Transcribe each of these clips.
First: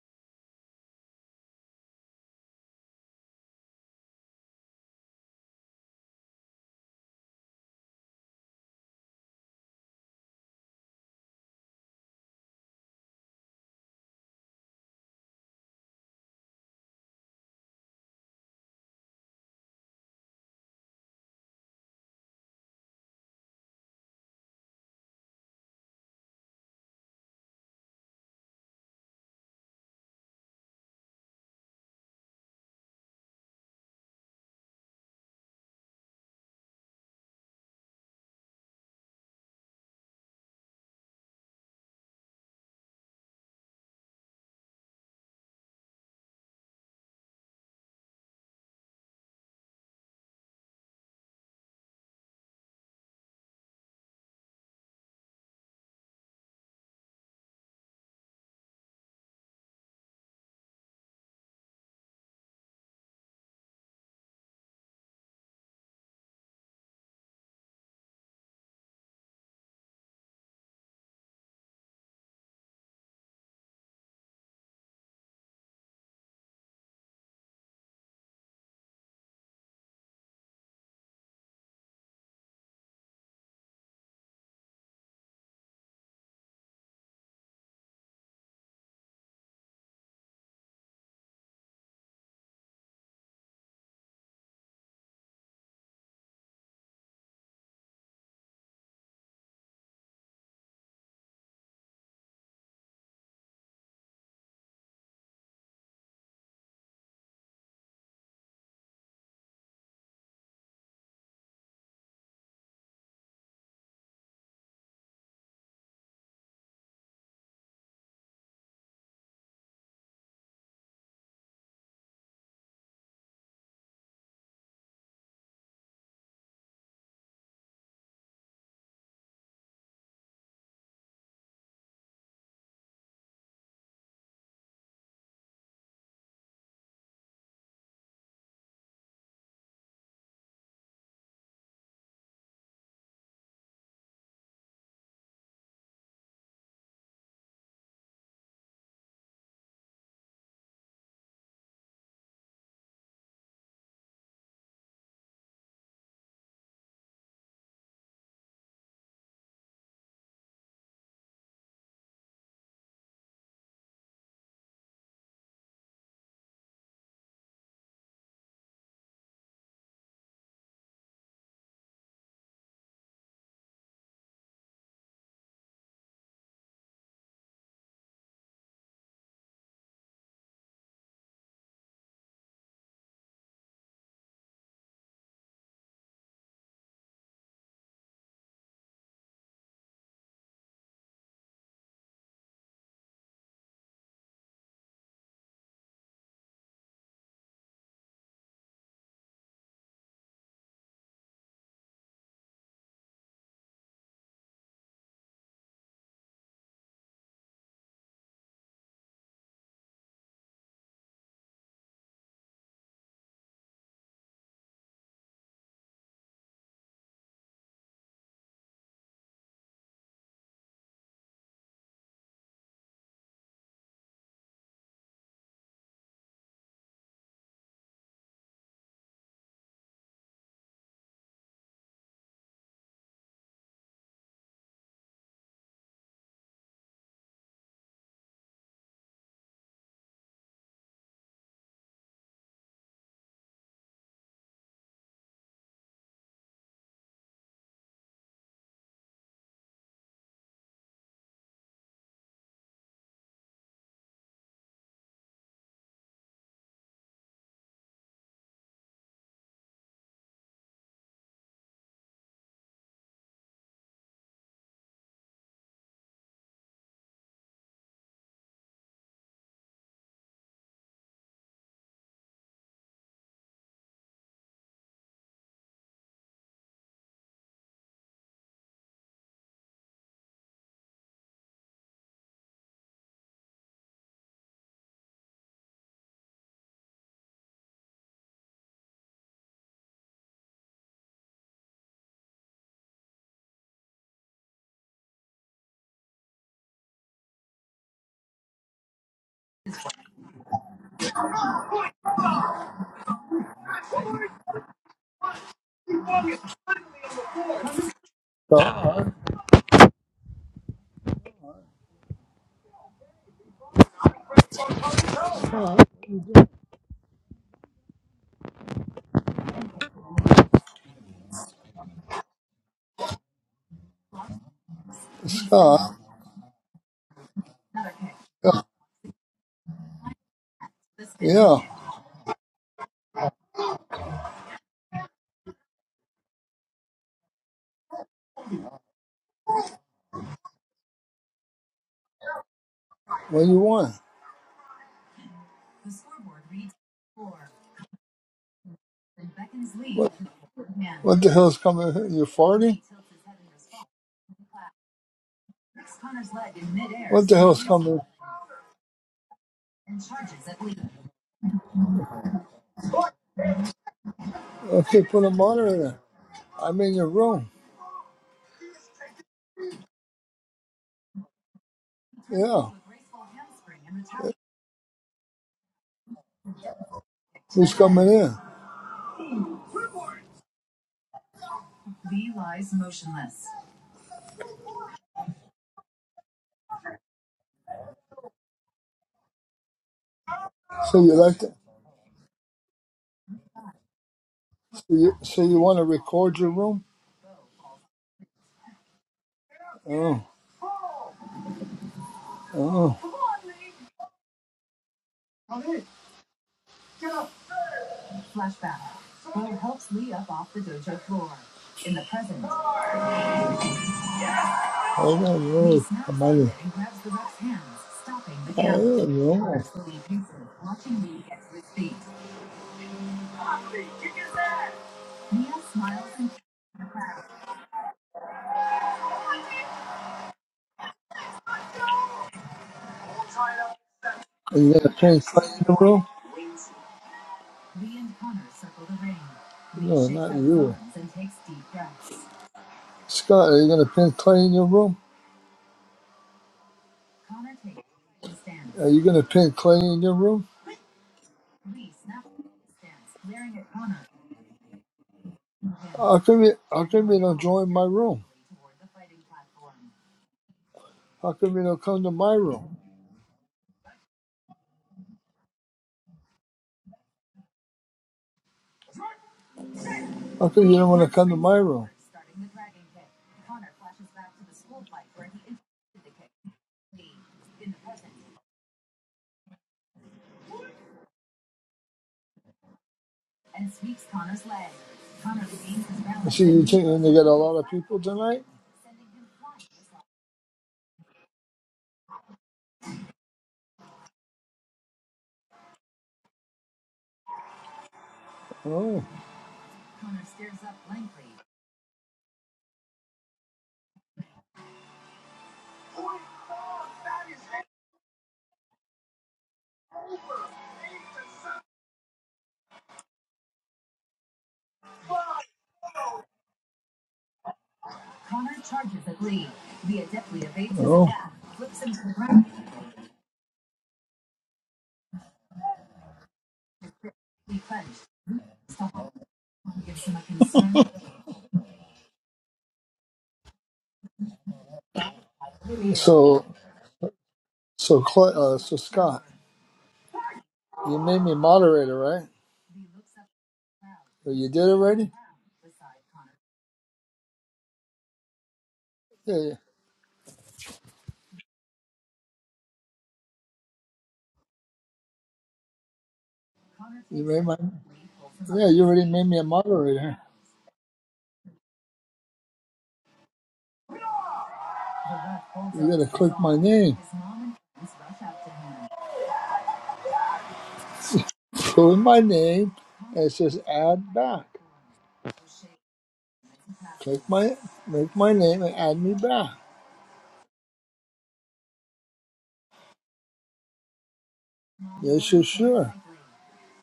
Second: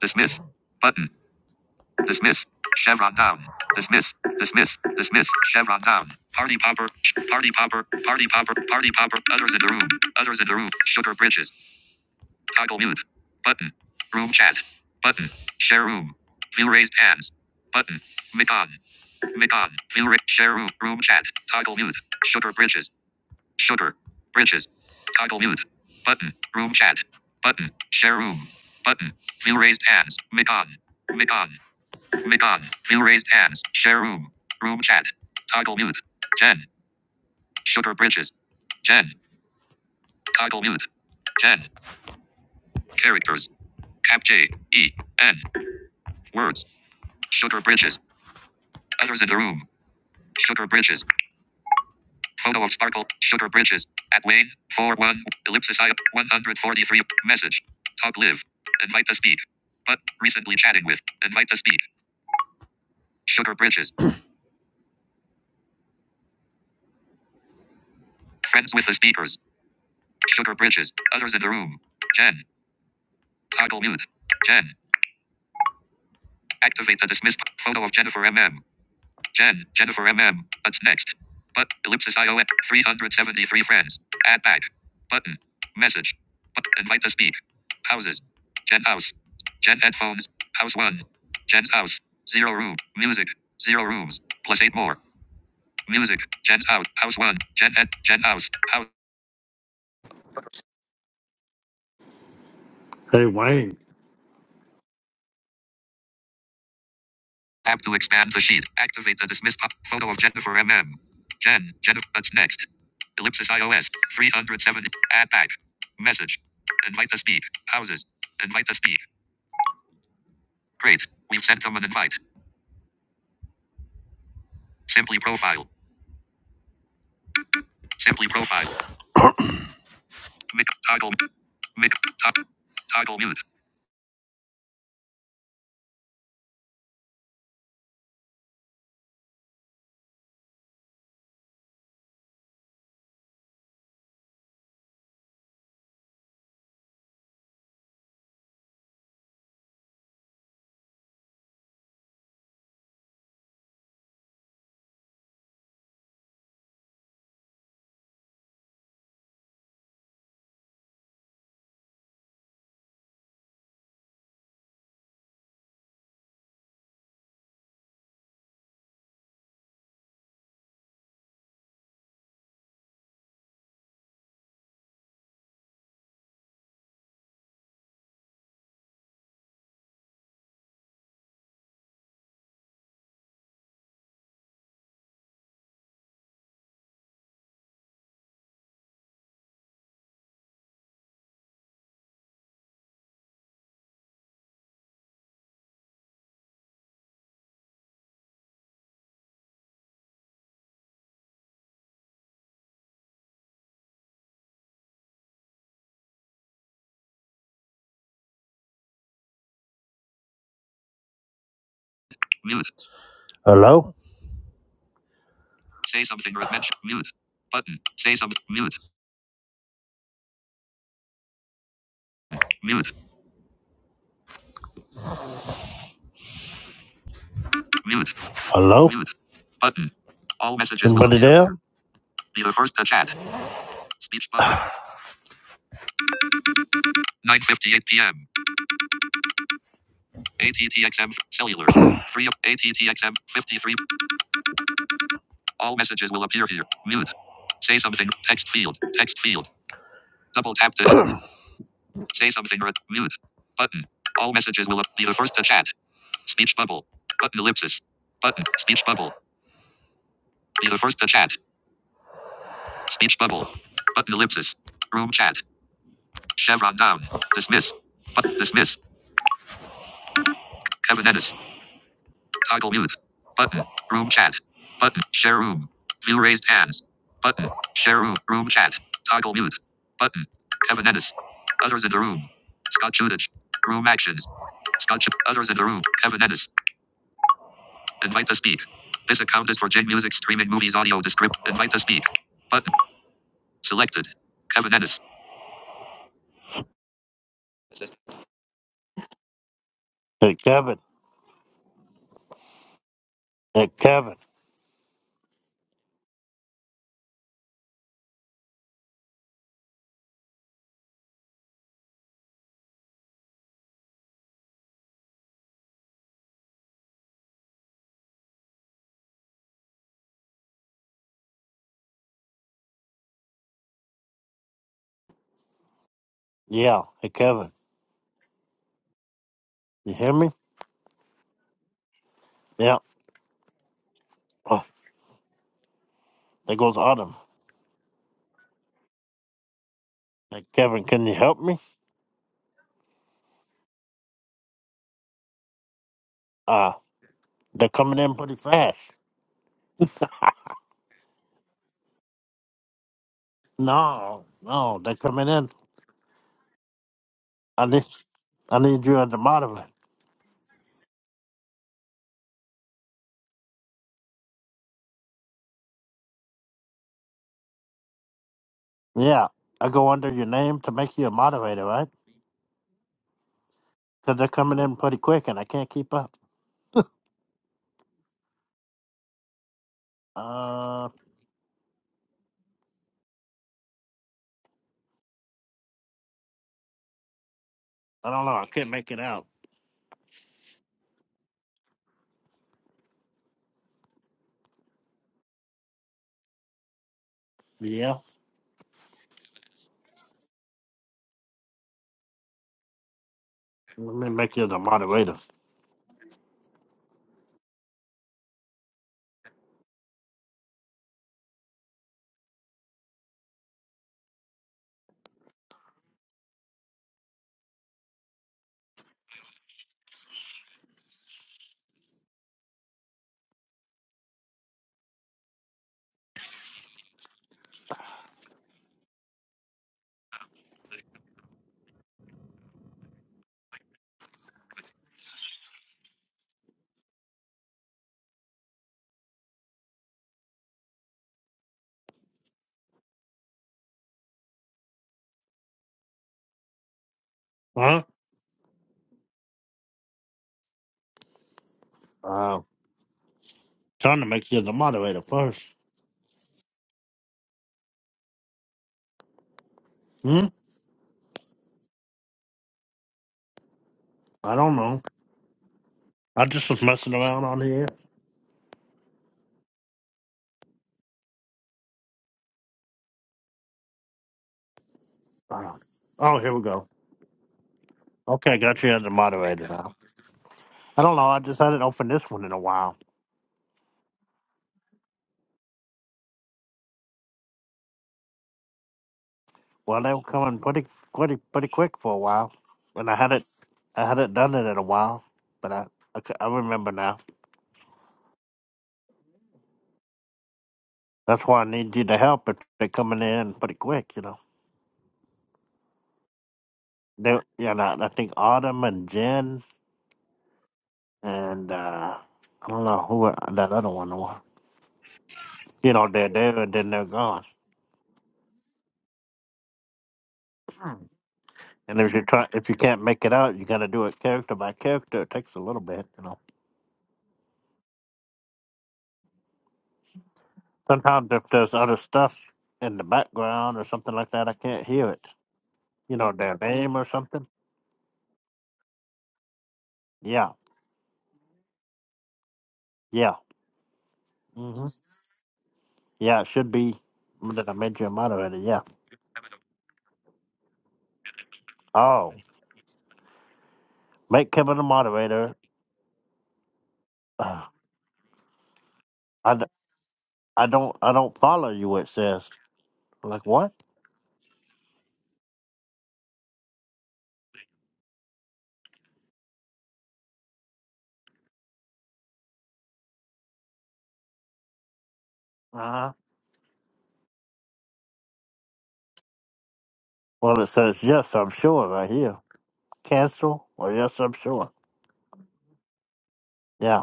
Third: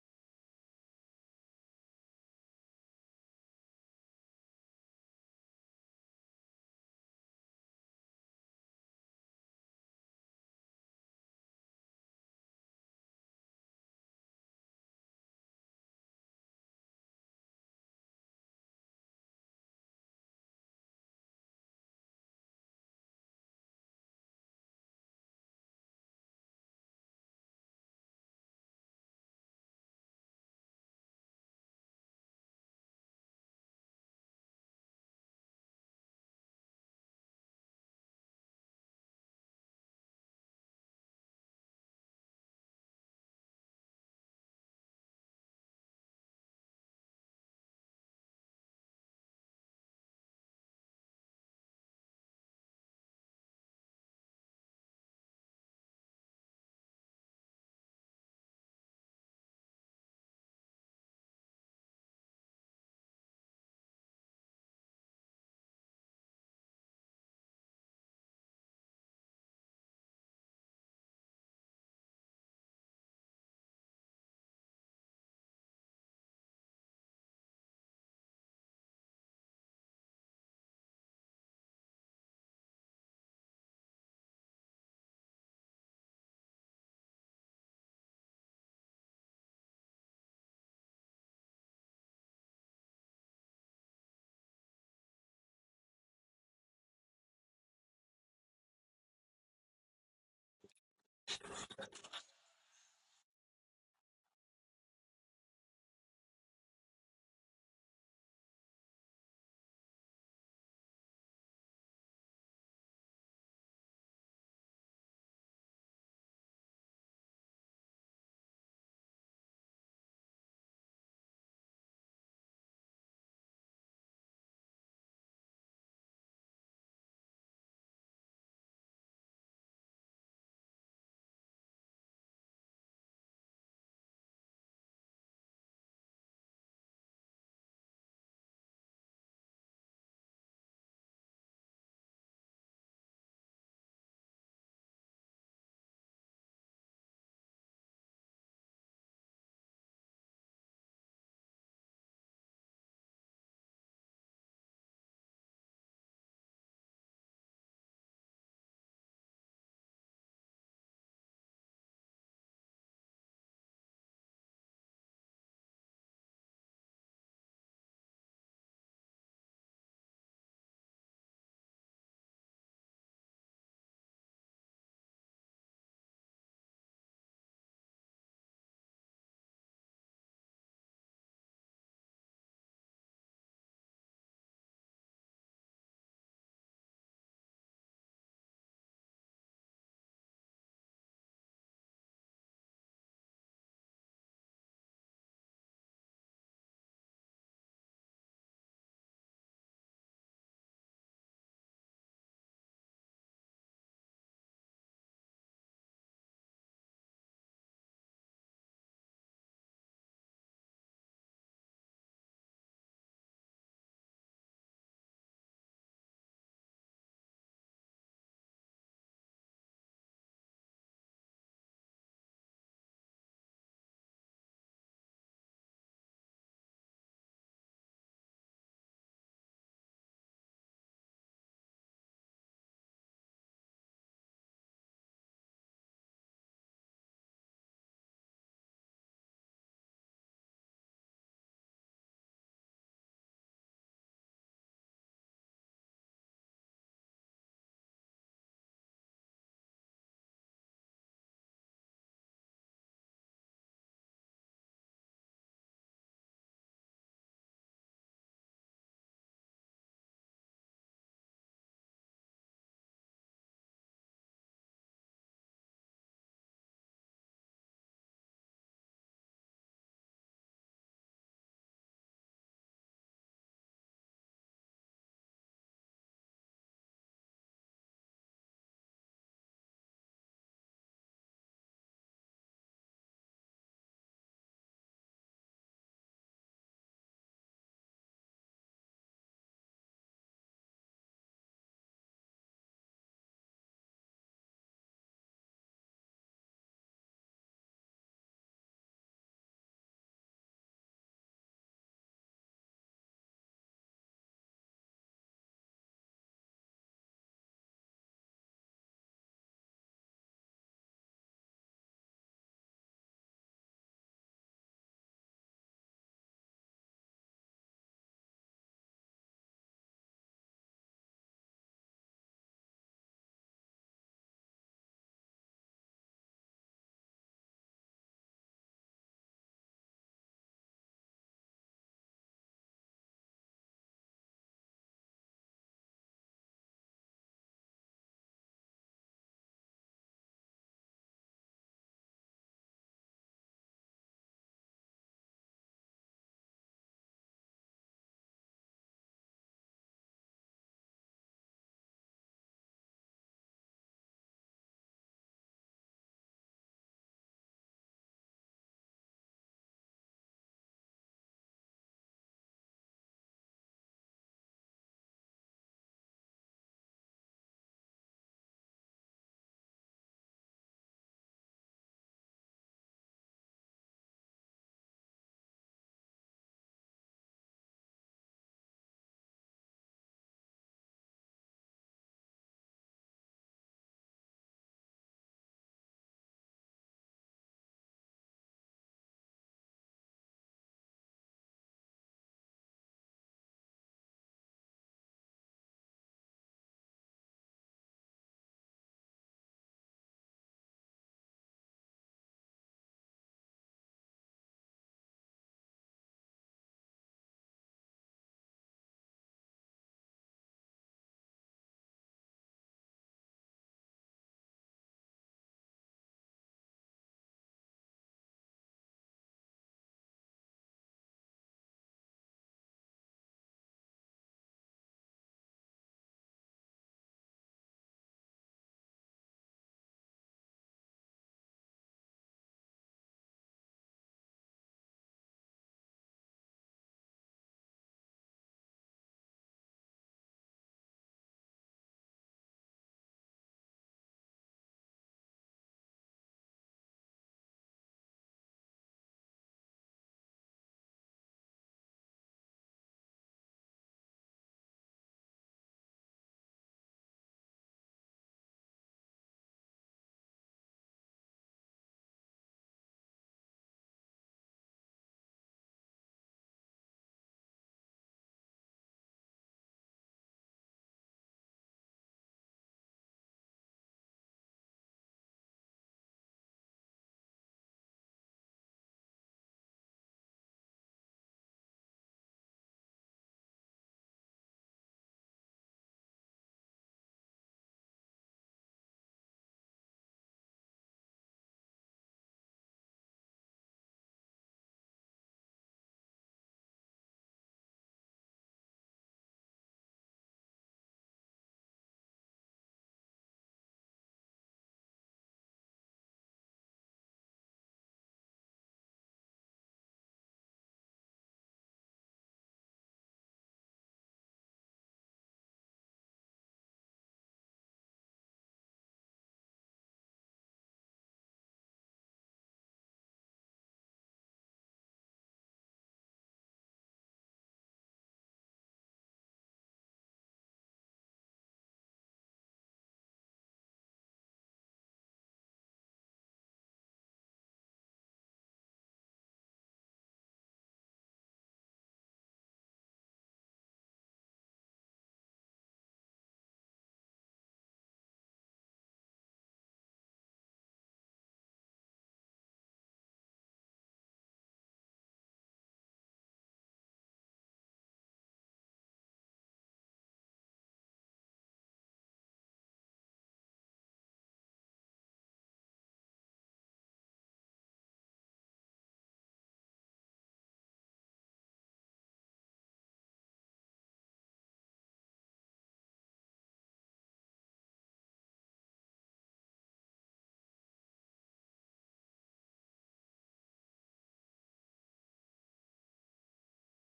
Dismiss. Button. Dismiss. Chevron down. Dismiss. Dismiss. Dismiss. Chevron down. Party popper. Party popper. Party popper. Party popper. Others in the room. Others in the room. Sugar bridges. Toggle mute. Button. Room chat. Button. Share room. View raised hands. Button. Micon. Micon. View ra- share room. Room chat. Toggle mute. Sugar bridges. Sugar. Bridges. Toggle mute. Button. Room chat. Button. Share room. Button. View raised hands. Micon. Micon. Mic on. Fill raised hands. Share room. Room chat. Toggle mute. 10. Sugar bridges. 10. Toggle mute. 10. Characters. Cap J. E. N. Words. Sugar bridges. Others in the room. Sugar bridges. Photo of sparkle. Sugar bridges. At Wayne. Four one Ellipsis I. 143. Message. Talk live. Invite to speak. But recently chatting with. Invite to speak. Sugar bridges. Friends with the speakers. Sugar bridges. Others in the room. 10. Toggle mute. Jen. Activate the dismiss photo of Jennifer M M. Jen. Jennifer M M. What's next? But ellipsis IOM. 373 friends. Add back. Button. Message. Bu- invite to speak. Houses. Jen house. Jen headphones. House one. Jen's house. Zero room. Music. Zero rooms. Plus eight more. Music. Jen's house. House one. Jen head. Jen house. House. Hey, Wayne. App to expand the sheet. Activate the dismiss pop. Photo of Jennifer M M. Jen, Jennifer, what's next? Ellipsis iOS 370. Add back. Message. Invite to speak. Houses. Invite to speak. Great. We've sent them an invite. Simply profile. Simply profile. Mic toggle. Mic to- toggle mute. Mute. Hello? Say something or mention mute. Button. Say something. Mute. Mute. Mute. Hello? Mute. Button. All messages. Anybody will appear. there? Be the first to chat. Speech button. 9:58 p.m. ATTXM cellular. 3 of ATTXM 53. All messages will appear here. Mute. Say something. Text field. Text field. Double tap to Say something or mute. Button. All messages will ap- be the first to chat. Speech bubble. Button ellipsis. Button. Speech bubble. Be the first to chat. Speech bubble. Button ellipsis. Room chat. Chevron down. Dismiss. Button. Dismiss. Kevin Ennis. Toggle mute. Button. Room chat. Button. Share room. View raised hands. Button. Share room. Room chat. Toggle mute. Button. Kevin Ennis. Others in the room. Scott Judich. Room actions. Scott Ju- Others in the room. Kevin Ennis. Invite to speak. This account is for J Music streaming movies audio descript. Invite to speak. Button. Selected. Kevin Ennis. Hey, Kevin. Hey, Kevin. Uh, Yeah. Hey, Kevin. You hear me? yeah. Yeah. Oh, there goes Autumn. Hey, Kevin, can you help me? What do you want? Ah. Uh, They're coming in pretty fast. What What the hell's coming? here? You farting? No, no, they're coming in. What the hell's I need, coming? I need you as a moderator. Okay, put a monitor. in. I'm in your room. Yeah, I go under your name to make you a moderator, right? Yeah. Because they're coming in pretty quick, and I can't keep up. Who's coming in? Uh, I don't know. I can't make it out. So you like to? So you, so you want to record your room? Yeah, Oh, oh. let me make you the moderator. I don't know. Come on. in. I don't know. Are you gonna change something in the room? No, not you. Scott, are you going to pin clay in your room? Huh? Are you going to pin clay in your room? Uh, trying to make you the moderator first. How come you, how come you don't join my room? Hmm. How come you don't come to my room? I don't know. I just was messing around on here. How come you don't want to come to my room? Uh, oh, here we go. Okay, got you as the moderator now. I don't know. I just hadn't opened this one in a while. I see you think you're going to get a lot of people tonight? Well, they were coming pretty, pretty, pretty quick for a while, and I hadn't, I hadn't done it in a while, but I, I, c- I remember now. Oh. That's why I need you to help. If they're coming in pretty quick, you know. They, yeah, and I, I think Autumn and Jen and uh, I don't know who that other one was. You know, they're there and then they're gone. Oh. And if you try, if you can't make it out, you got to do it character by character. It takes a little bit, you know. Sometimes if there's other stuff in the background or something like that, I can't hear it you know, their So, name or something. so, Cla- uh, so Scott, Yeah, you made me moderator, right? yeah, Or you did hmm already? yeah. It should be. Did I made you a moderator? Yeah. Yeah, yeah. Oh, make Kevin a moderator. you Uh, made my. Yeah, you already made I, me a d- moderator. I don't I don't follow you. It says I'm like what? You gotta click my name. Go in my name, and it says add back. Uh-huh. Click my, make my name and add me back. Well, it says yes. I'm sure right here. Cancel or yes. I'm sure. Yes, you're sure. Yeah,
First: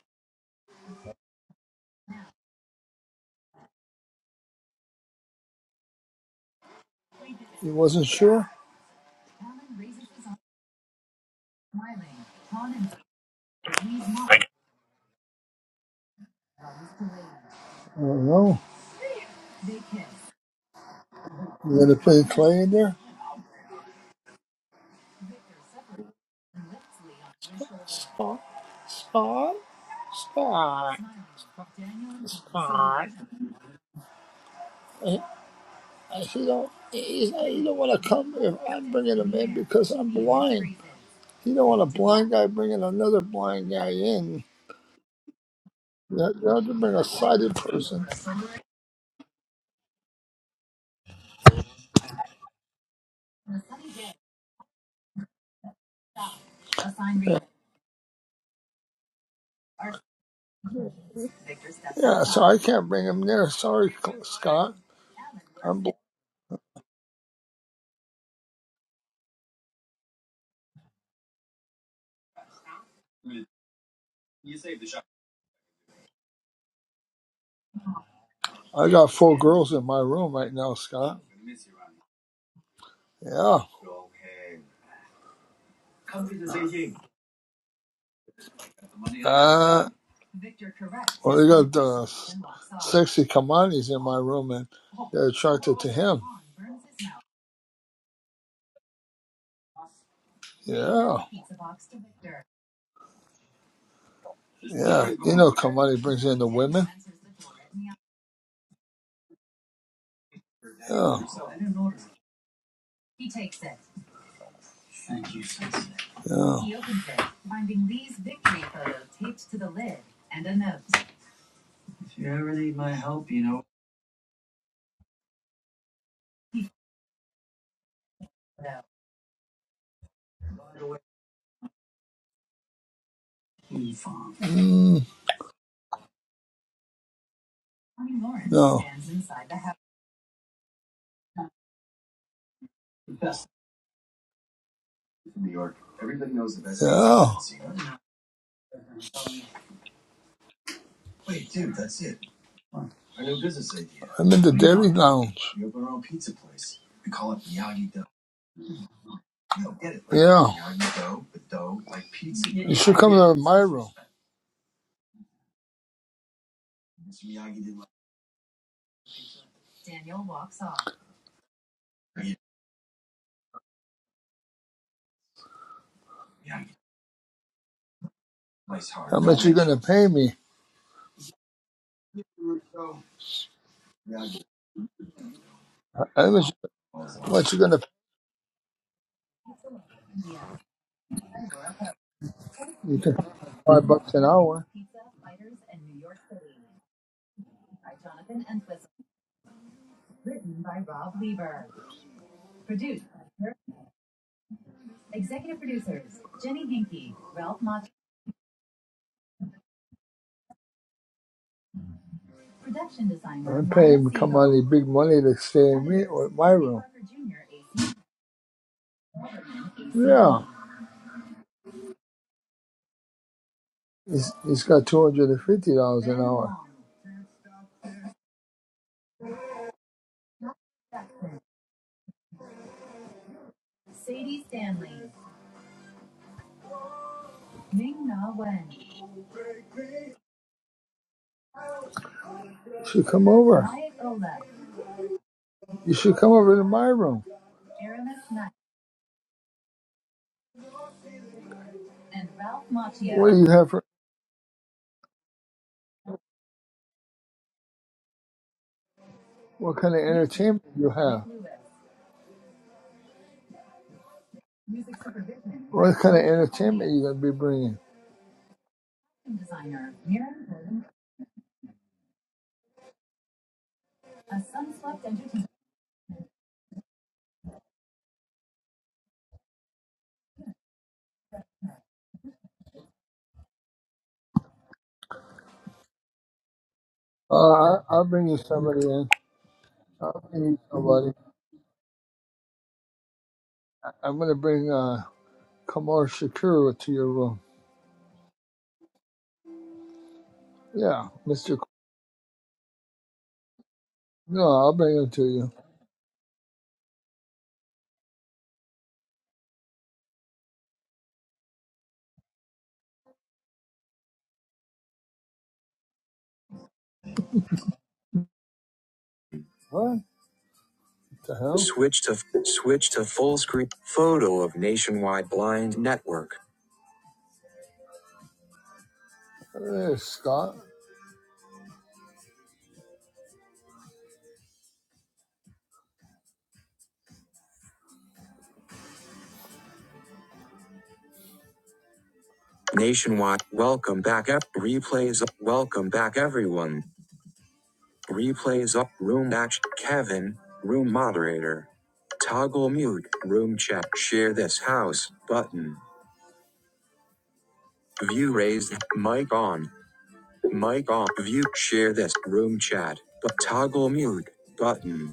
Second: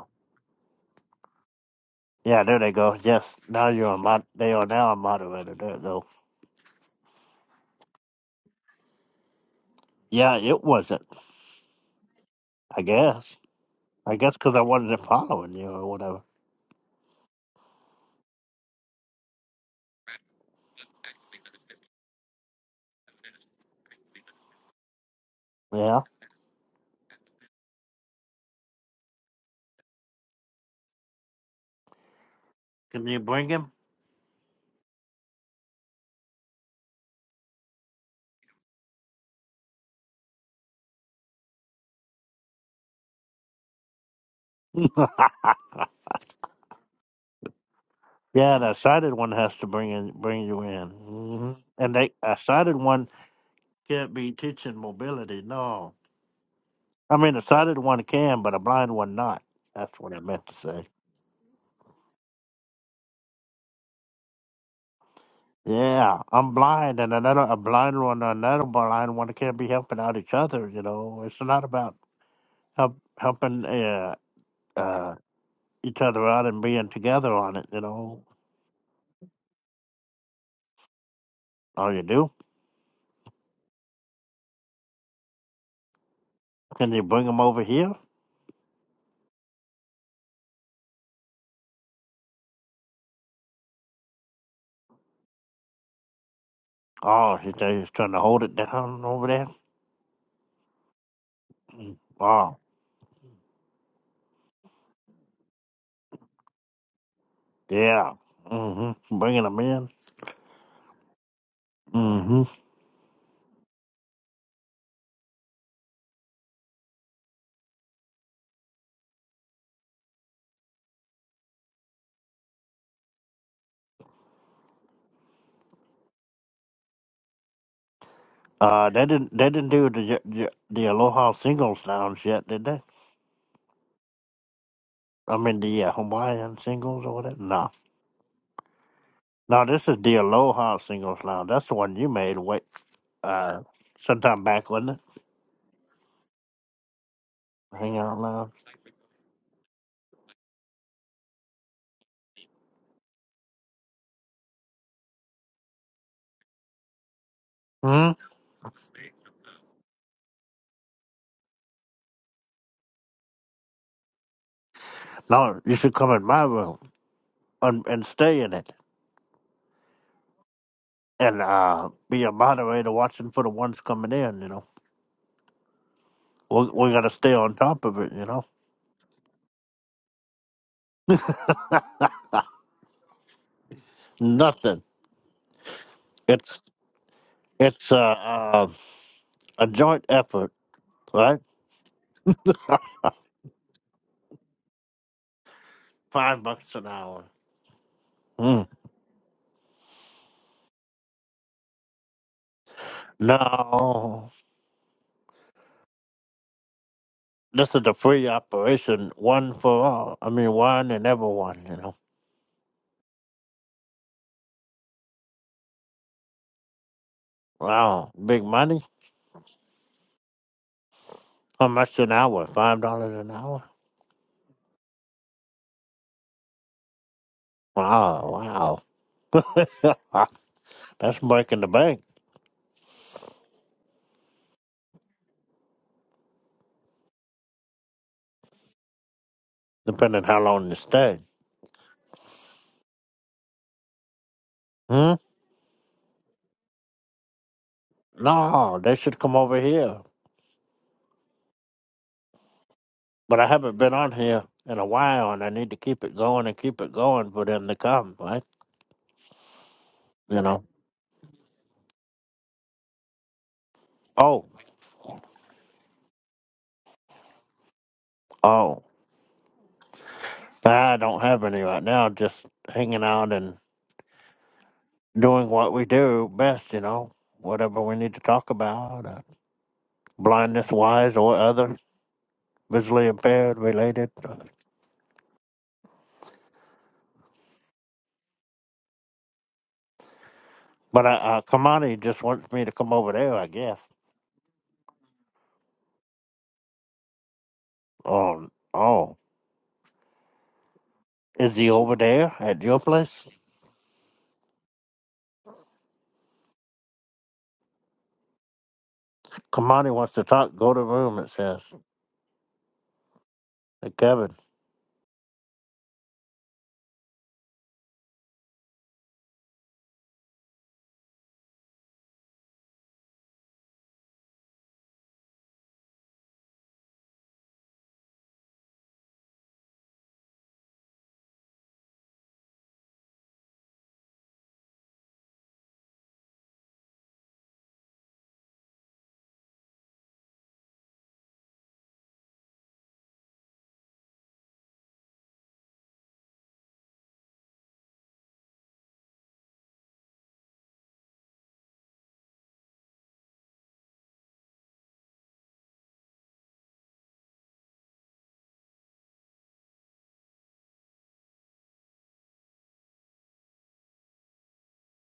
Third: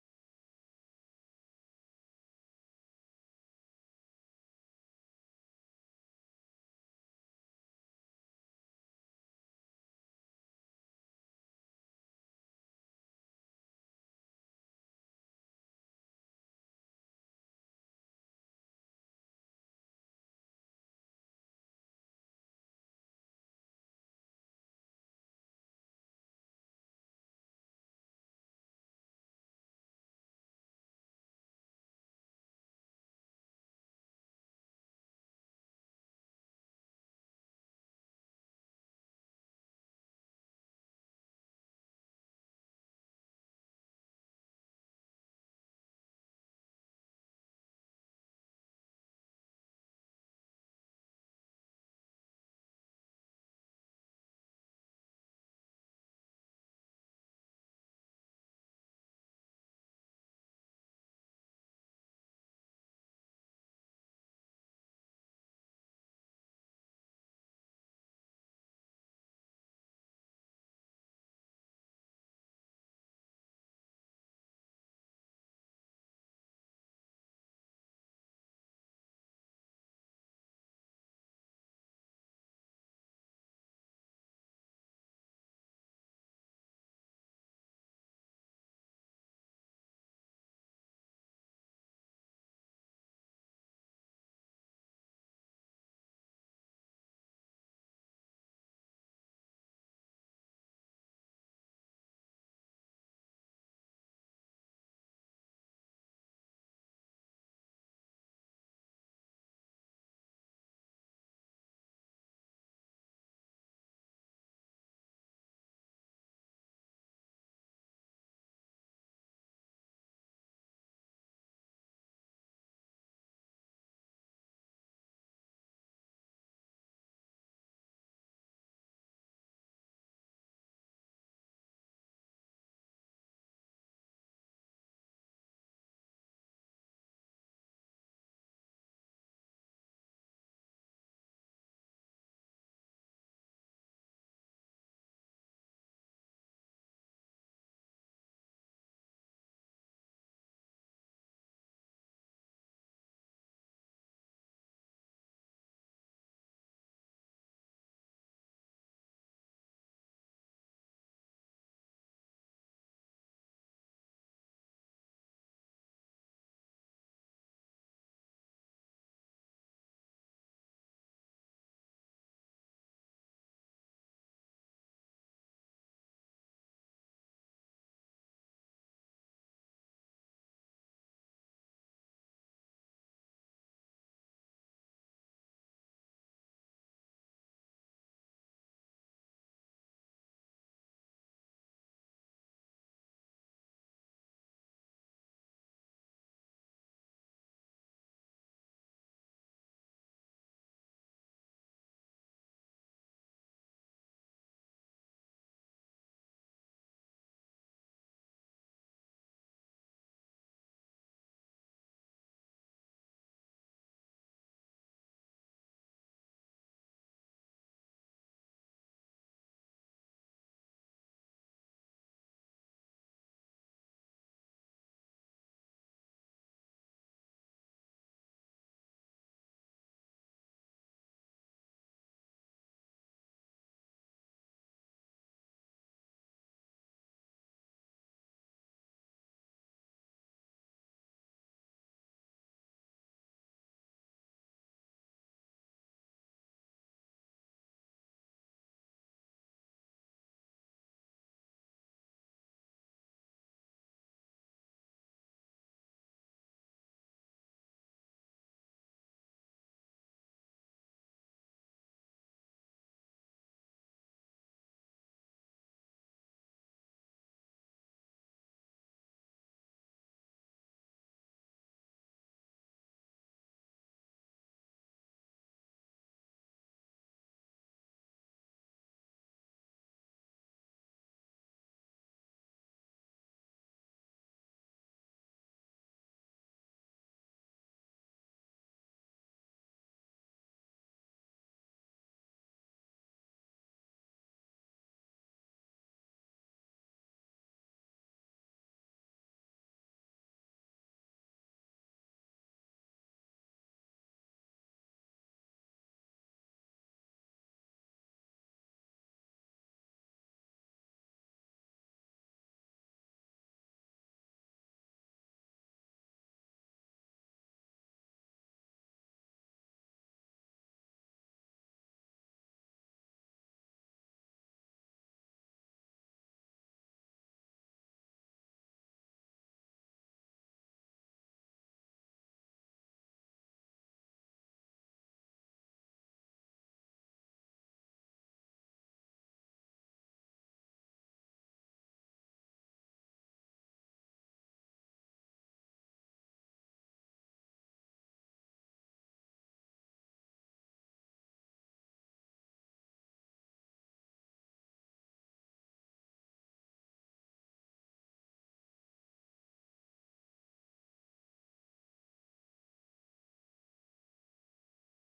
yeah. There they go. Yes. Now you're a mod. They are now a moderator. There though. You wasn't sure? Yeah, it wasn't. I guess. I guess because I wasn't following you or whatever. I don't know. You gotta put Clay in there. Yeah. Spot, spot, spot, Can spot. you bring him? I said, "Don't." He's like, "You don't want to come if I'm bringing him in because I'm blind. You don't want a blind guy bringing another blind guy in. You have you have to bring a sighted person." Yeah, that sighted one has to bring in, bring you in, hmm and they a sighted one can't be teaching mobility. No, I mean a sighted one can, but a blind one not. That's what I meant to say. Yeah, so I can't bring him there. Sorry, Cl- Scott. I'm bl- Yeah, I'm blind, and another a blind one, and another blind one can't be helping out each other. You know, it's not about help helping uh, uh, each other out and being together on it. You know, I got four girls in my room right now, Scott. all you do Yeah. can you bring them over here? Uh, well, they got the s- sexy Kamanis in my room, and they're attracted to him. Oh, he's he's trying to hold it down over there. Yeah. Oh. Yeah, you know, Kamani brings in the women. Yeah, Yeah. Mm-hmm. Bringing them in. yeah. Mm, Mm-hmm. no. Yeah, Uh, they didn't. They didn't do the the, the Aloha singles lounge yet, did they? I mean the uh, Hawaiian singles or whatever. No. No, this is the Aloha singles lounge. That's the one you made. Wait. Uh, sometime back, wasn't it? Hang out lounge. I'm in the Dairy Lounge. Hmm. Yeah, you should come to my room. No, you should come in my room and, and stay in it and uh, be a moderator watching for the ones coming in, you know. We're, we're going to stay on top of it, you know. How much you gonna pay me? Nothing. How much? It's, What you gonna? it's, uh, uh, A joint effort, right? You can five bucks an hour. Five bucks an hour. Mm. No, this is a free operation, one for all. I mean, one and everyone, you know. I pay Maya him money, big money to stay in me, my room. Wow, big money? Yeah, How much an hour? Five dollars an hour? he's, he's got two hundred and fifty dollars an hour. Wow, wow. Ah, That's breaking the bank, depending how long you stay. You should come over. Hmm? You should come over to my room. No, they should come over here. What do But I you have haven't for? been on here in a while, and I need to keep it going and keep it going for them to come, right? What kind of Music. You know? entertainment do you have? Oh, What kind of entertainment Elliott. you gonna be bringing? oh. I don't have any right now. Just hanging out and doing what we do best, you know, whatever we need to talk about, uh, blindness wise or other visually impaired related. uh, Uh, I, I'll bring you somebody in. I'll bring you But uh, somebody. uh, Kamani just wants me to come over there, I guess. I'm gonna bring uh Kamar Shakur to your room. Oh, oh, Yeah, is Mister. K- he over there at your place? No, I'll bring him to you. Kamani wants to talk. Go to the room. It says, hey, Kevin. What? The hell? Switch to switch to full screen photo of Nationwide Blind Network. Hey, Scott. Nationwide. Welcome back up. Replays. up. Welcome back everyone. Replays up. Room action. Kevin. Room moderator. Toggle mute. Room chat. Share this house button. View raised. Mic on. Mic on. View. Share this room chat. But toggle mute button.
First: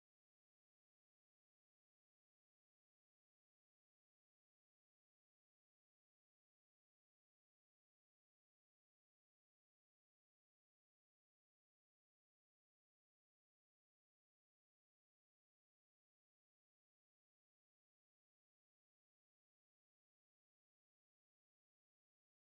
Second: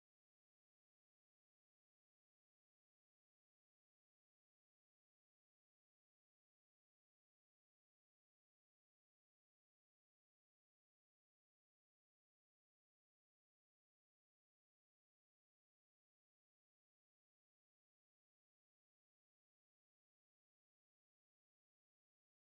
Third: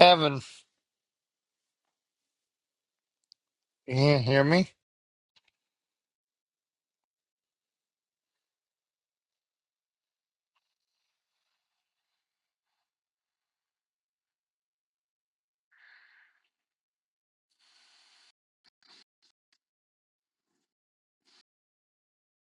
Evan, you hear me?